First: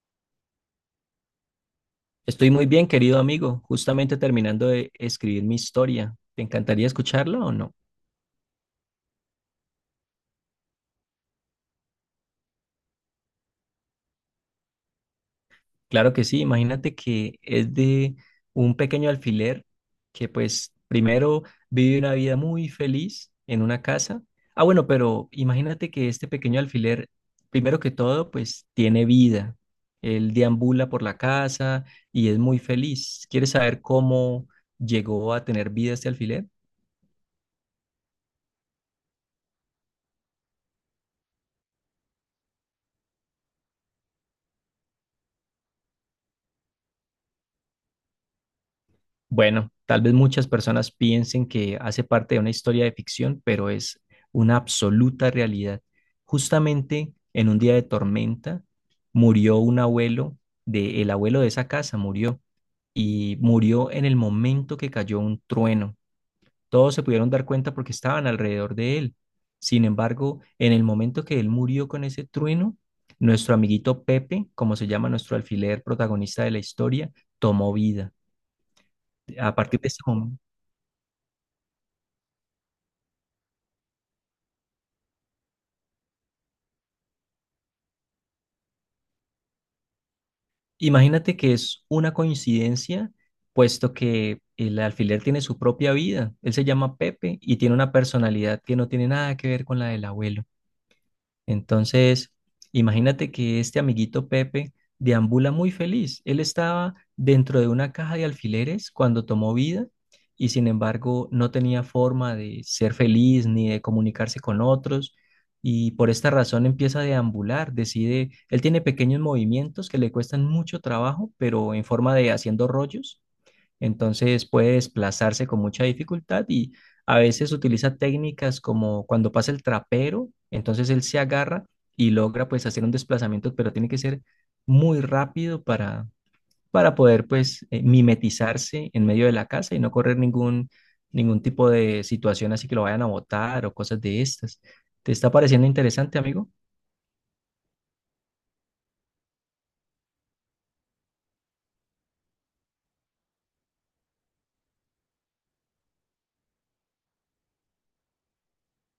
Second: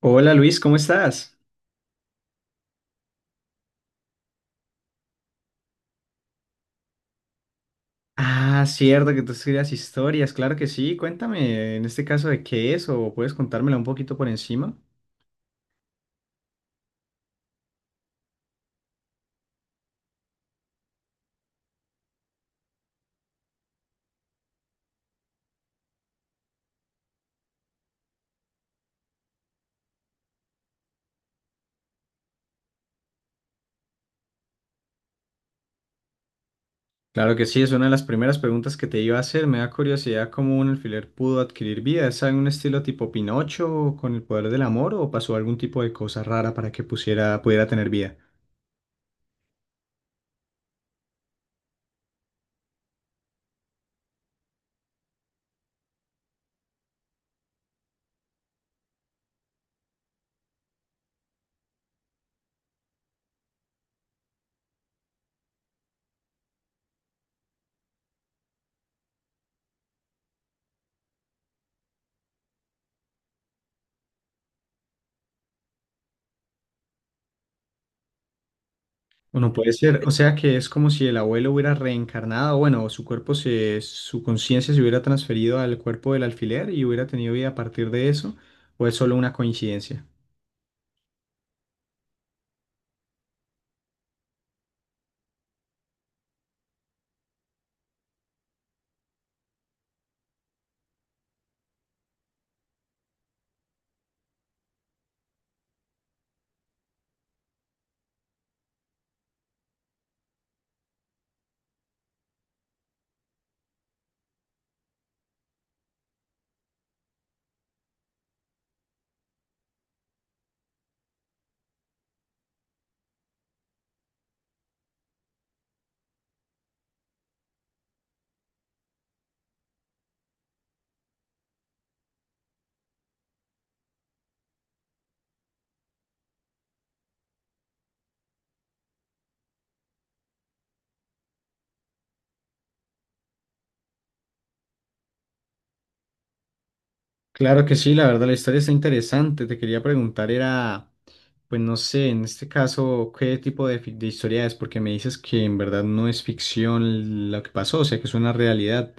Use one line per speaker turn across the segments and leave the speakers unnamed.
Hola Luis, ¿cómo estás?
Estoy muy bien, querido amigo, justamente terminando de escribir mi historia. ¿Te encantaría escucharla o no?
Ah, cierto que tú estudias historias, claro que sí. Cuéntame en este caso de qué es o puedes contármela un poquito por encima.
Claro que sí, imagínate que es de un pequeño alfiler que pues primero vive una vida muy feliz en una casa. Ah, bueno, pero imagínate que este pequeño alfiler, primero que todo, pues tiene vida. Él deambula por la casa y es muy feliz. ¿Quieres saber cómo llegó a tener vida este alfiler?
Claro que sí, es una de las primeras preguntas que te iba a hacer. Me da curiosidad cómo un alfiler pudo adquirir vida. ¿Es algún estilo tipo Pinocho con el poder del amor o pasó algún tipo de cosa rara para que pusiera, pudiera tener vida?
Bueno, tal vez muchas personas piensen que hace parte de una historia de ficción, pero es una absoluta realidad. Justamente en un día de tormenta murió el abuelo de esa casa murió y murió en el momento que cayó un trueno. Todos se pudieron dar cuenta porque estaban alrededor de él. Sin embargo, en el momento que él murió con ese trueno, nuestro amiguito Pepe, como se llama nuestro alfiler protagonista de la historia, tomó vida.
Bueno,
A
puede
partir de
ser.
ese
O sea
momento,
que es como si el abuelo hubiera reencarnado, bueno, su cuerpo se, su conciencia se hubiera transferido al cuerpo del alfiler y hubiera tenido vida a partir de eso, o es solo una coincidencia.
imagínate que es una coincidencia, puesto que el alfiler tiene su propia vida. Él se llama Pepe y tiene una personalidad que no tiene nada que ver con la del abuelo. Entonces, imagínate que este amiguito Pepe deambula muy feliz. Él estaba dentro de una caja de alfileres cuando tomó vida y sin embargo no tenía forma de ser feliz ni de comunicarse con otros y por esta razón empieza a deambular, decide, él tiene pequeños movimientos que le cuestan mucho trabajo, pero en forma de haciendo rollos entonces puede desplazarse con mucha dificultad y a veces utiliza técnicas como cuando pasa el trapero, entonces él se agarra y logra pues hacer un desplazamiento, pero tiene que ser muy rápido para poder pues mimetizarse en medio de la casa y no correr ningún tipo de situación así que lo vayan a botar o cosas de estas. ¿Te está pareciendo interesante, amigo?
Claro que sí, la verdad, la historia está interesante. Te quería preguntar, era, pues no sé, en este caso, ¿qué tipo de historia es? Porque me dices que en verdad no es ficción lo que pasó, o sea que es una realidad.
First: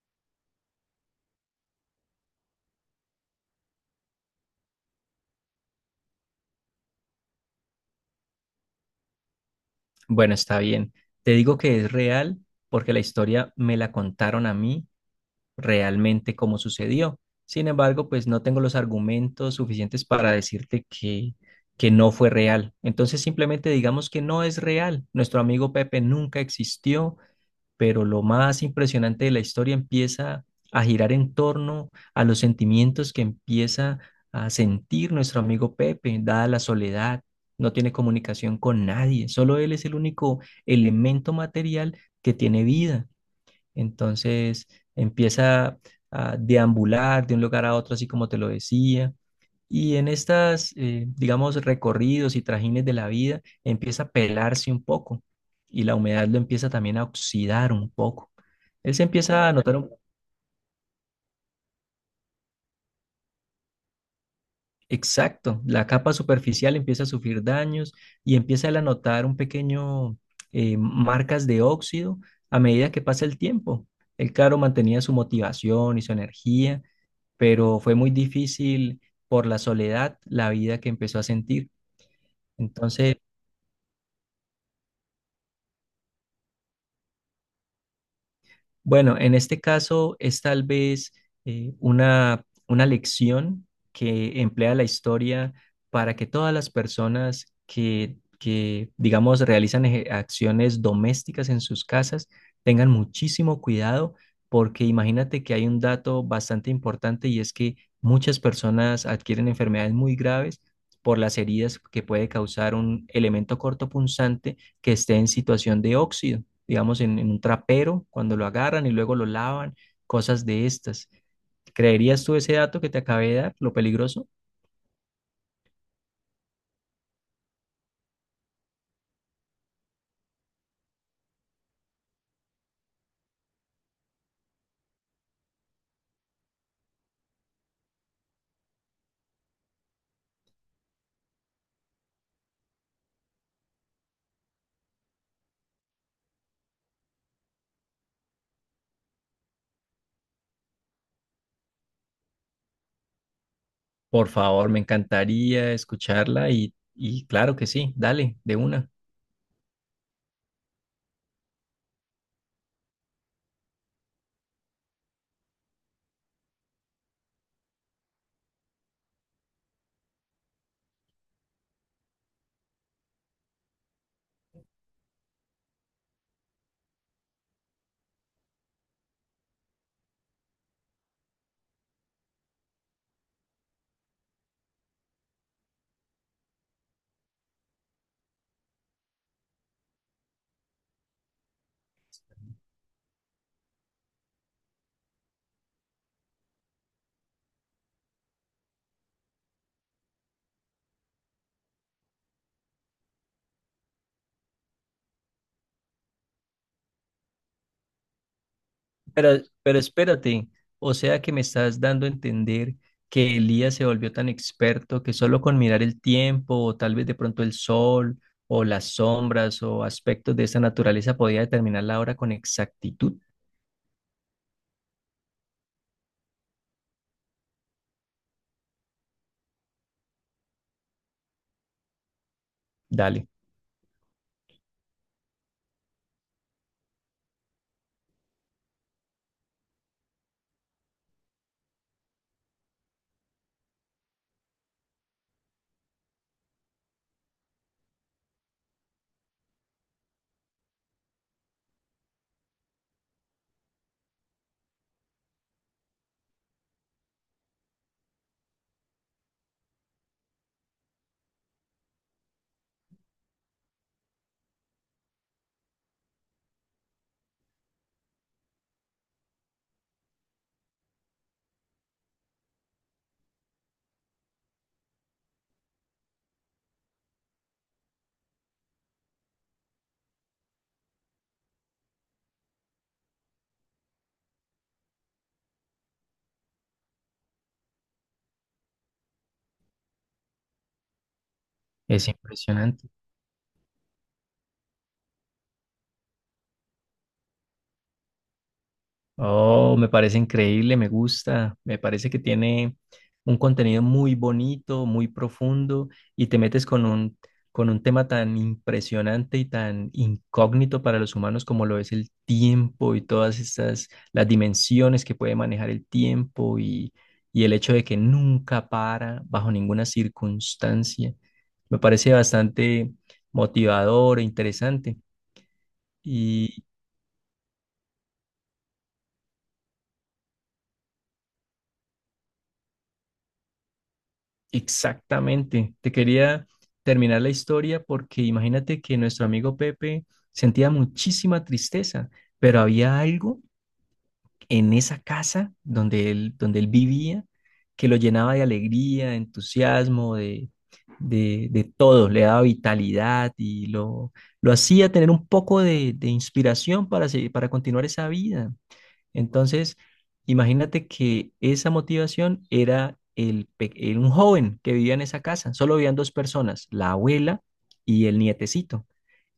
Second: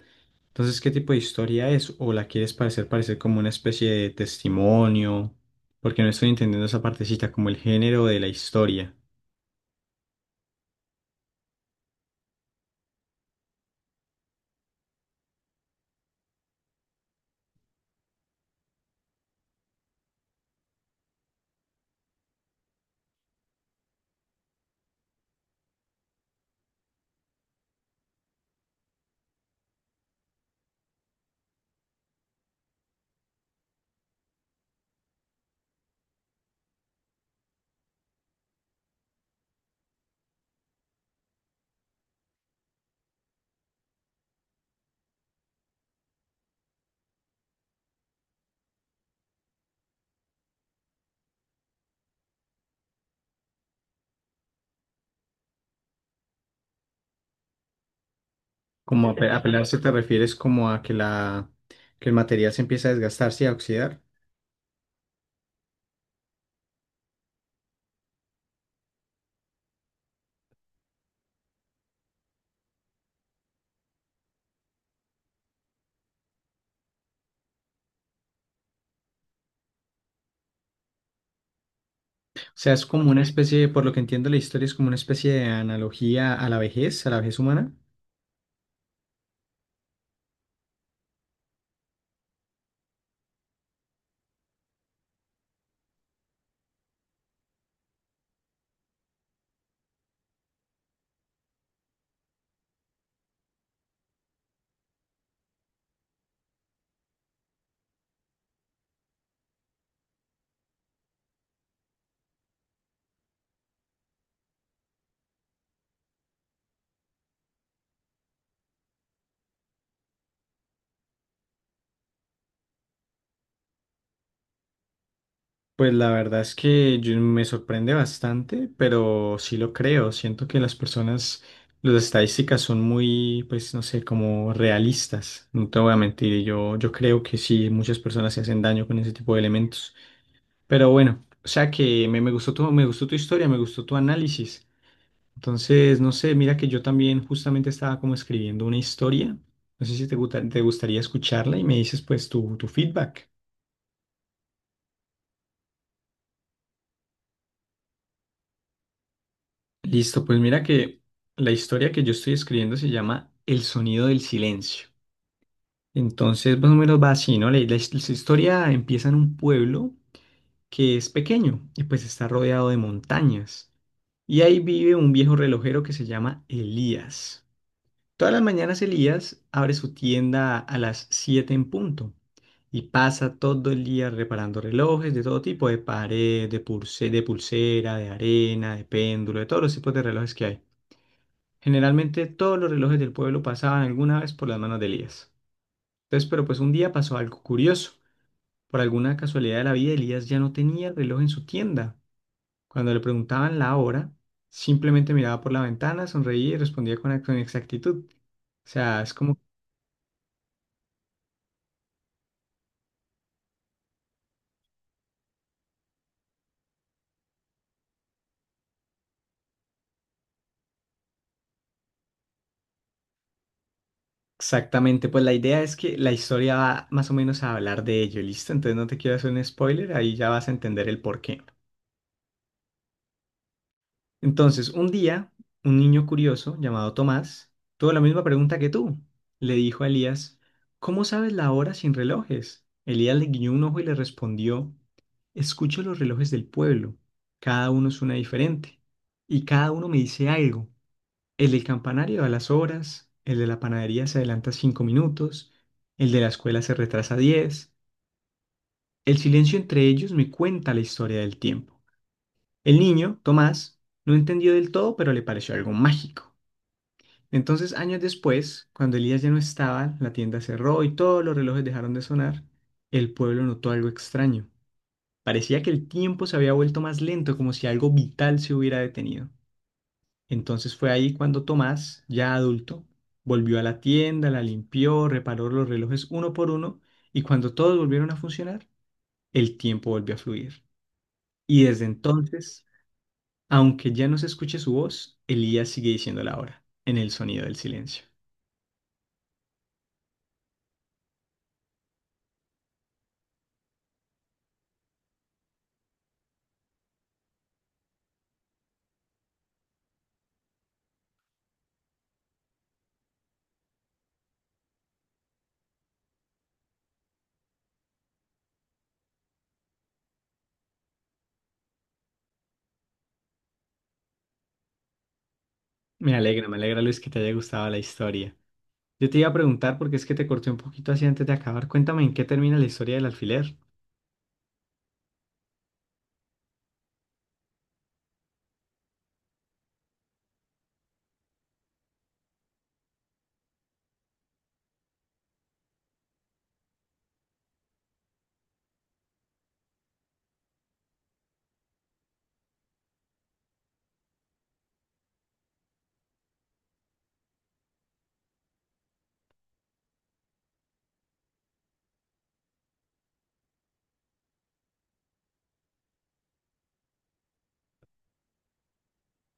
Entonces, ¿qué tipo de historia es? ¿O la quieres parecer como una especie de testimonio? Porque no estoy entendiendo esa partecita, como el género de la historia.
Bueno, está bien. Te digo que es real porque la historia me la contaron a mí realmente cómo sucedió. Sin embargo, pues no tengo los argumentos suficientes para decirte que no fue real. Entonces simplemente digamos que no es real. Nuestro amigo Pepe nunca existió, pero lo más impresionante de la historia empieza a girar en torno a los sentimientos que empieza a sentir nuestro amigo Pepe, dada la soledad. No tiene comunicación con nadie, solo él es el único elemento material que tiene vida. Entonces empieza a deambular de un lugar a otro, así como te lo decía. Y en estas, digamos, recorridos y trajines de la vida, empieza a pelarse un poco y la humedad lo empieza también a oxidar un poco. Él se
Como
empieza a notar
apelarse
un-
te refieres como a que la que el material se empieza a desgastarse y a oxidar.
exacto, la capa superficial empieza a sufrir daños y empieza él a notar un pequeño marcas de óxido a medida que pasa el tiempo. El claro, mantenía su motivación y su energía pero fue muy difícil por la soledad, la vida que empezó a sentir.
O sea, es como
Entonces,
una especie, por lo que entiendo la historia, es como una especie de analogía a la vejez humana.
Bueno, en este caso es tal vez una lección que emplea la historia para que todas las personas que digamos, realizan eje- acciones domésticas en sus casas tengan muchísimo cuidado, porque imagínate que hay un dato bastante importante y es que muchas personas adquieren enfermedades muy graves por las heridas que puede causar un elemento cortopunzante que esté en situación de óxido digamos, en un trapero cuando lo agarran y luego lo lavan, cosas de estas. ¿Creerías tú ese dato que te acabé de dar, lo peligroso?
Pues la verdad es que me sorprende bastante, pero sí lo creo. Siento que las personas, las estadísticas son muy, pues no sé, como realistas. No te voy a mentir, y yo creo que sí, muchas personas se hacen daño con ese tipo de elementos. Pero bueno, o sea que me gustó tu historia, me gustó tu análisis. Entonces, no sé, mira que yo también justamente estaba como escribiendo una historia. No sé si te gustaría escucharla y me dices pues tu feedback.
Por favor, me encantaría escucharla y claro que sí, dale, de una.
Listo, pues mira que la historia que yo estoy escribiendo se llama El sonido del silencio. Entonces, más o menos va así, ¿no? La historia empieza en un pueblo que es pequeño y pues está rodeado de montañas. Y ahí vive un viejo relojero que se llama Elías. Todas las mañanas Elías abre su tienda a las 7 en punto y pasa todo el día reparando relojes de todo tipo, de pared, de pulsera, de arena, de péndulo, de todos los tipos de relojes que hay. Generalmente todos los relojes del pueblo pasaban alguna vez por las manos de Elías. Entonces, pero pues un día pasó algo curioso. Por alguna casualidad de la vida, Elías ya no tenía el reloj en su tienda. Cuando le preguntaban la hora, simplemente miraba por la ventana, sonreía y respondía con exactitud. O sea, es
Pero,
como
pero espérate, o sea que me estás dando a entender que Elías se volvió tan experto que solo con mirar el tiempo o tal vez de pronto el sol o las sombras o aspectos de esa naturaleza podía determinar la hora con exactitud.
exactamente, pues la idea es que la historia va más o menos a hablar de ello, ¿listo? Entonces no te quiero hacer un spoiler, ahí ya vas a entender el porqué.
Dale,
Entonces, un día, un niño curioso llamado Tomás tuvo la misma pregunta que tú. Le dijo a Elías, ¿cómo sabes la hora sin relojes? Elías le guiñó un ojo y le respondió, escucho los relojes del pueblo. Cada uno es suena diferente. Y cada uno me dice algo. El del campanario da las horas, el de la panadería se adelanta 5 minutos, el de la escuela se retrasa 10. El silencio entre ellos me cuenta la historia del tiempo. El niño, Tomás, no entendió del todo, pero le pareció algo mágico. Entonces, años después, cuando Elías ya no estaba, la tienda cerró y todos los relojes dejaron de sonar, el pueblo notó algo extraño. Parecía que el tiempo se había vuelto más lento, como si algo vital se hubiera detenido. Entonces fue ahí cuando Tomás, ya adulto, volvió a la tienda, la limpió, reparó los relojes uno por uno y cuando todos volvieron a funcionar, el tiempo volvió a fluir. Y desde
es
entonces
impresionante.
aunque ya no se escuche su voz, Elías sigue diciendo la hora, en el sonido del silencio.
Oh, me parece increíble, me gusta, me parece que tiene un contenido muy bonito, muy profundo y te metes con un tema tan impresionante y tan incógnito para los humanos como lo es el tiempo y todas estas, las dimensiones que puede manejar el tiempo y el hecho de que nunca para bajo ninguna circunstancia. Me parece bastante motivador e interesante.
Me alegra Luis que te haya gustado la historia. Yo te iba a preguntar porque es que te corté un poquito así antes de acabar. Cuéntame en qué termina la historia del alfiler.
Exactamente. Te quería terminar la historia porque imagínate que nuestro amigo Pepe sentía muchísima tristeza, pero había algo en esa casa donde él vivía que lo llenaba de alegría, de entusiasmo, de todo. Le daba vitalidad y lo hacía tener un poco de inspiración para, seguir- para continuar esa vida. Entonces, imagínate que esa motivación era el, pe- era un joven que vivía en esa casa. Solo vivían dos personas, la abuela y el nietecito.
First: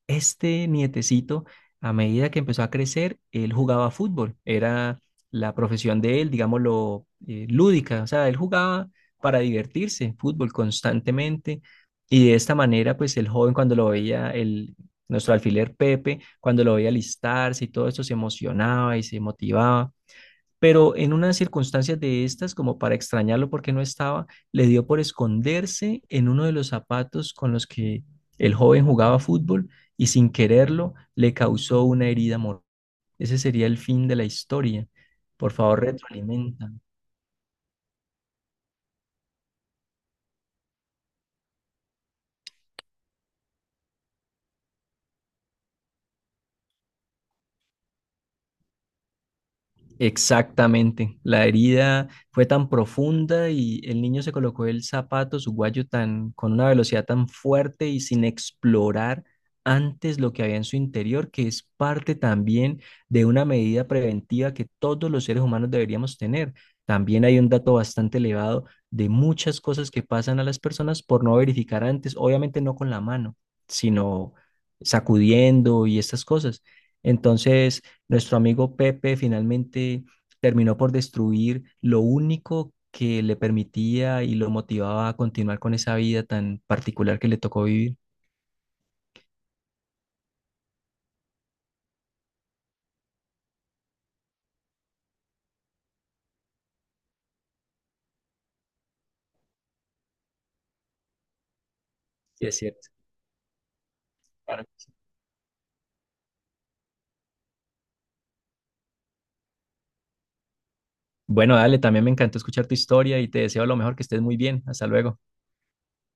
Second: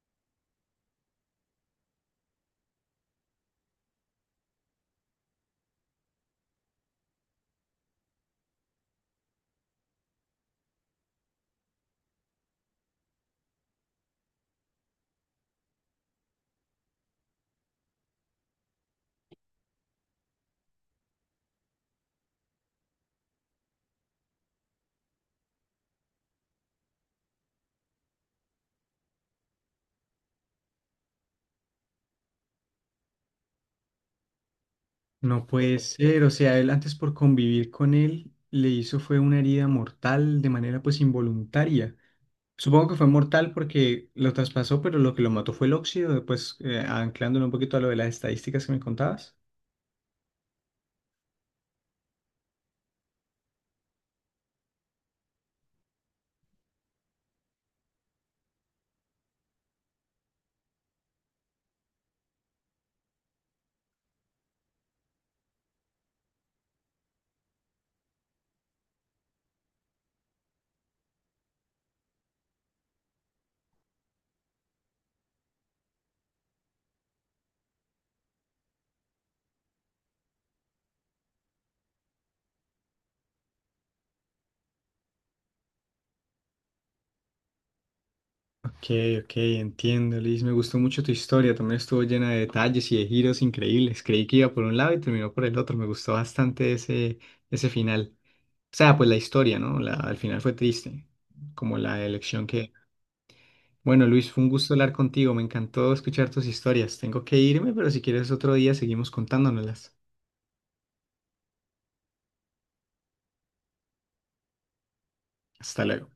Este nietecito, a medida que empezó a crecer, él jugaba fútbol. Era la profesión de él, digámoslo, lúdica. O sea, él jugaba para divertirse, fútbol constantemente. Y de esta manera, pues el joven cuando lo veía, nuestro alfiler Pepe, cuando lo veía alistarse y todo esto, se emocionaba y se motivaba pero en unas circunstancias de estas, como para extrañarlo porque no estaba, le dio por esconderse en uno de los zapatos con los que el joven jugaba fútbol y sin quererlo le causó una herida mortal. Ese sería el fin de la historia.
No
Por
puede
favor,
ser, o sea, él
retroalimenta.
antes por convivir con él le hizo fue una herida mortal de manera pues involuntaria. Supongo que fue mortal porque lo traspasó, pero lo que lo mató fue el óxido, pues anclándolo un poquito a lo de las estadísticas que me contabas.
Exactamente. La herida fue tan profunda y el niño se colocó el zapato, su guayo tan, con una velocidad tan fuerte y sin explorar antes lo que había en su interior, que es parte también de una medida preventiva que todos los seres humanos deberíamos tener. También hay un dato bastante elevado de muchas cosas que pasan a las personas por no verificar antes, obviamente no con la mano, sino sacudiendo y estas cosas. Entonces, nuestro amigo Pepe finalmente terminó por destruir lo único que le permitía y lo motivaba a continuar con esa vida tan particular que le tocó vivir.
Ok, ok, entiendo, Liz. Me gustó mucho tu historia. También estuvo llena de detalles y de giros increíbles. Creí que iba por un lado y terminó por el otro. Me gustó bastante ese, ese final. O sea, pues la historia, ¿no? La, al final fue triste, como la elección
Sí, es
que...
cierto.
Bueno, Luis, fue un
Claro.
gusto hablar contigo. Me encantó escuchar tus historias. Tengo que irme, pero si quieres otro día seguimos contándonoslas.
Bueno, dale, también me encantó escuchar tu historia y te deseo lo mejor, que estés muy bien. Hasta luego.
Hasta luego.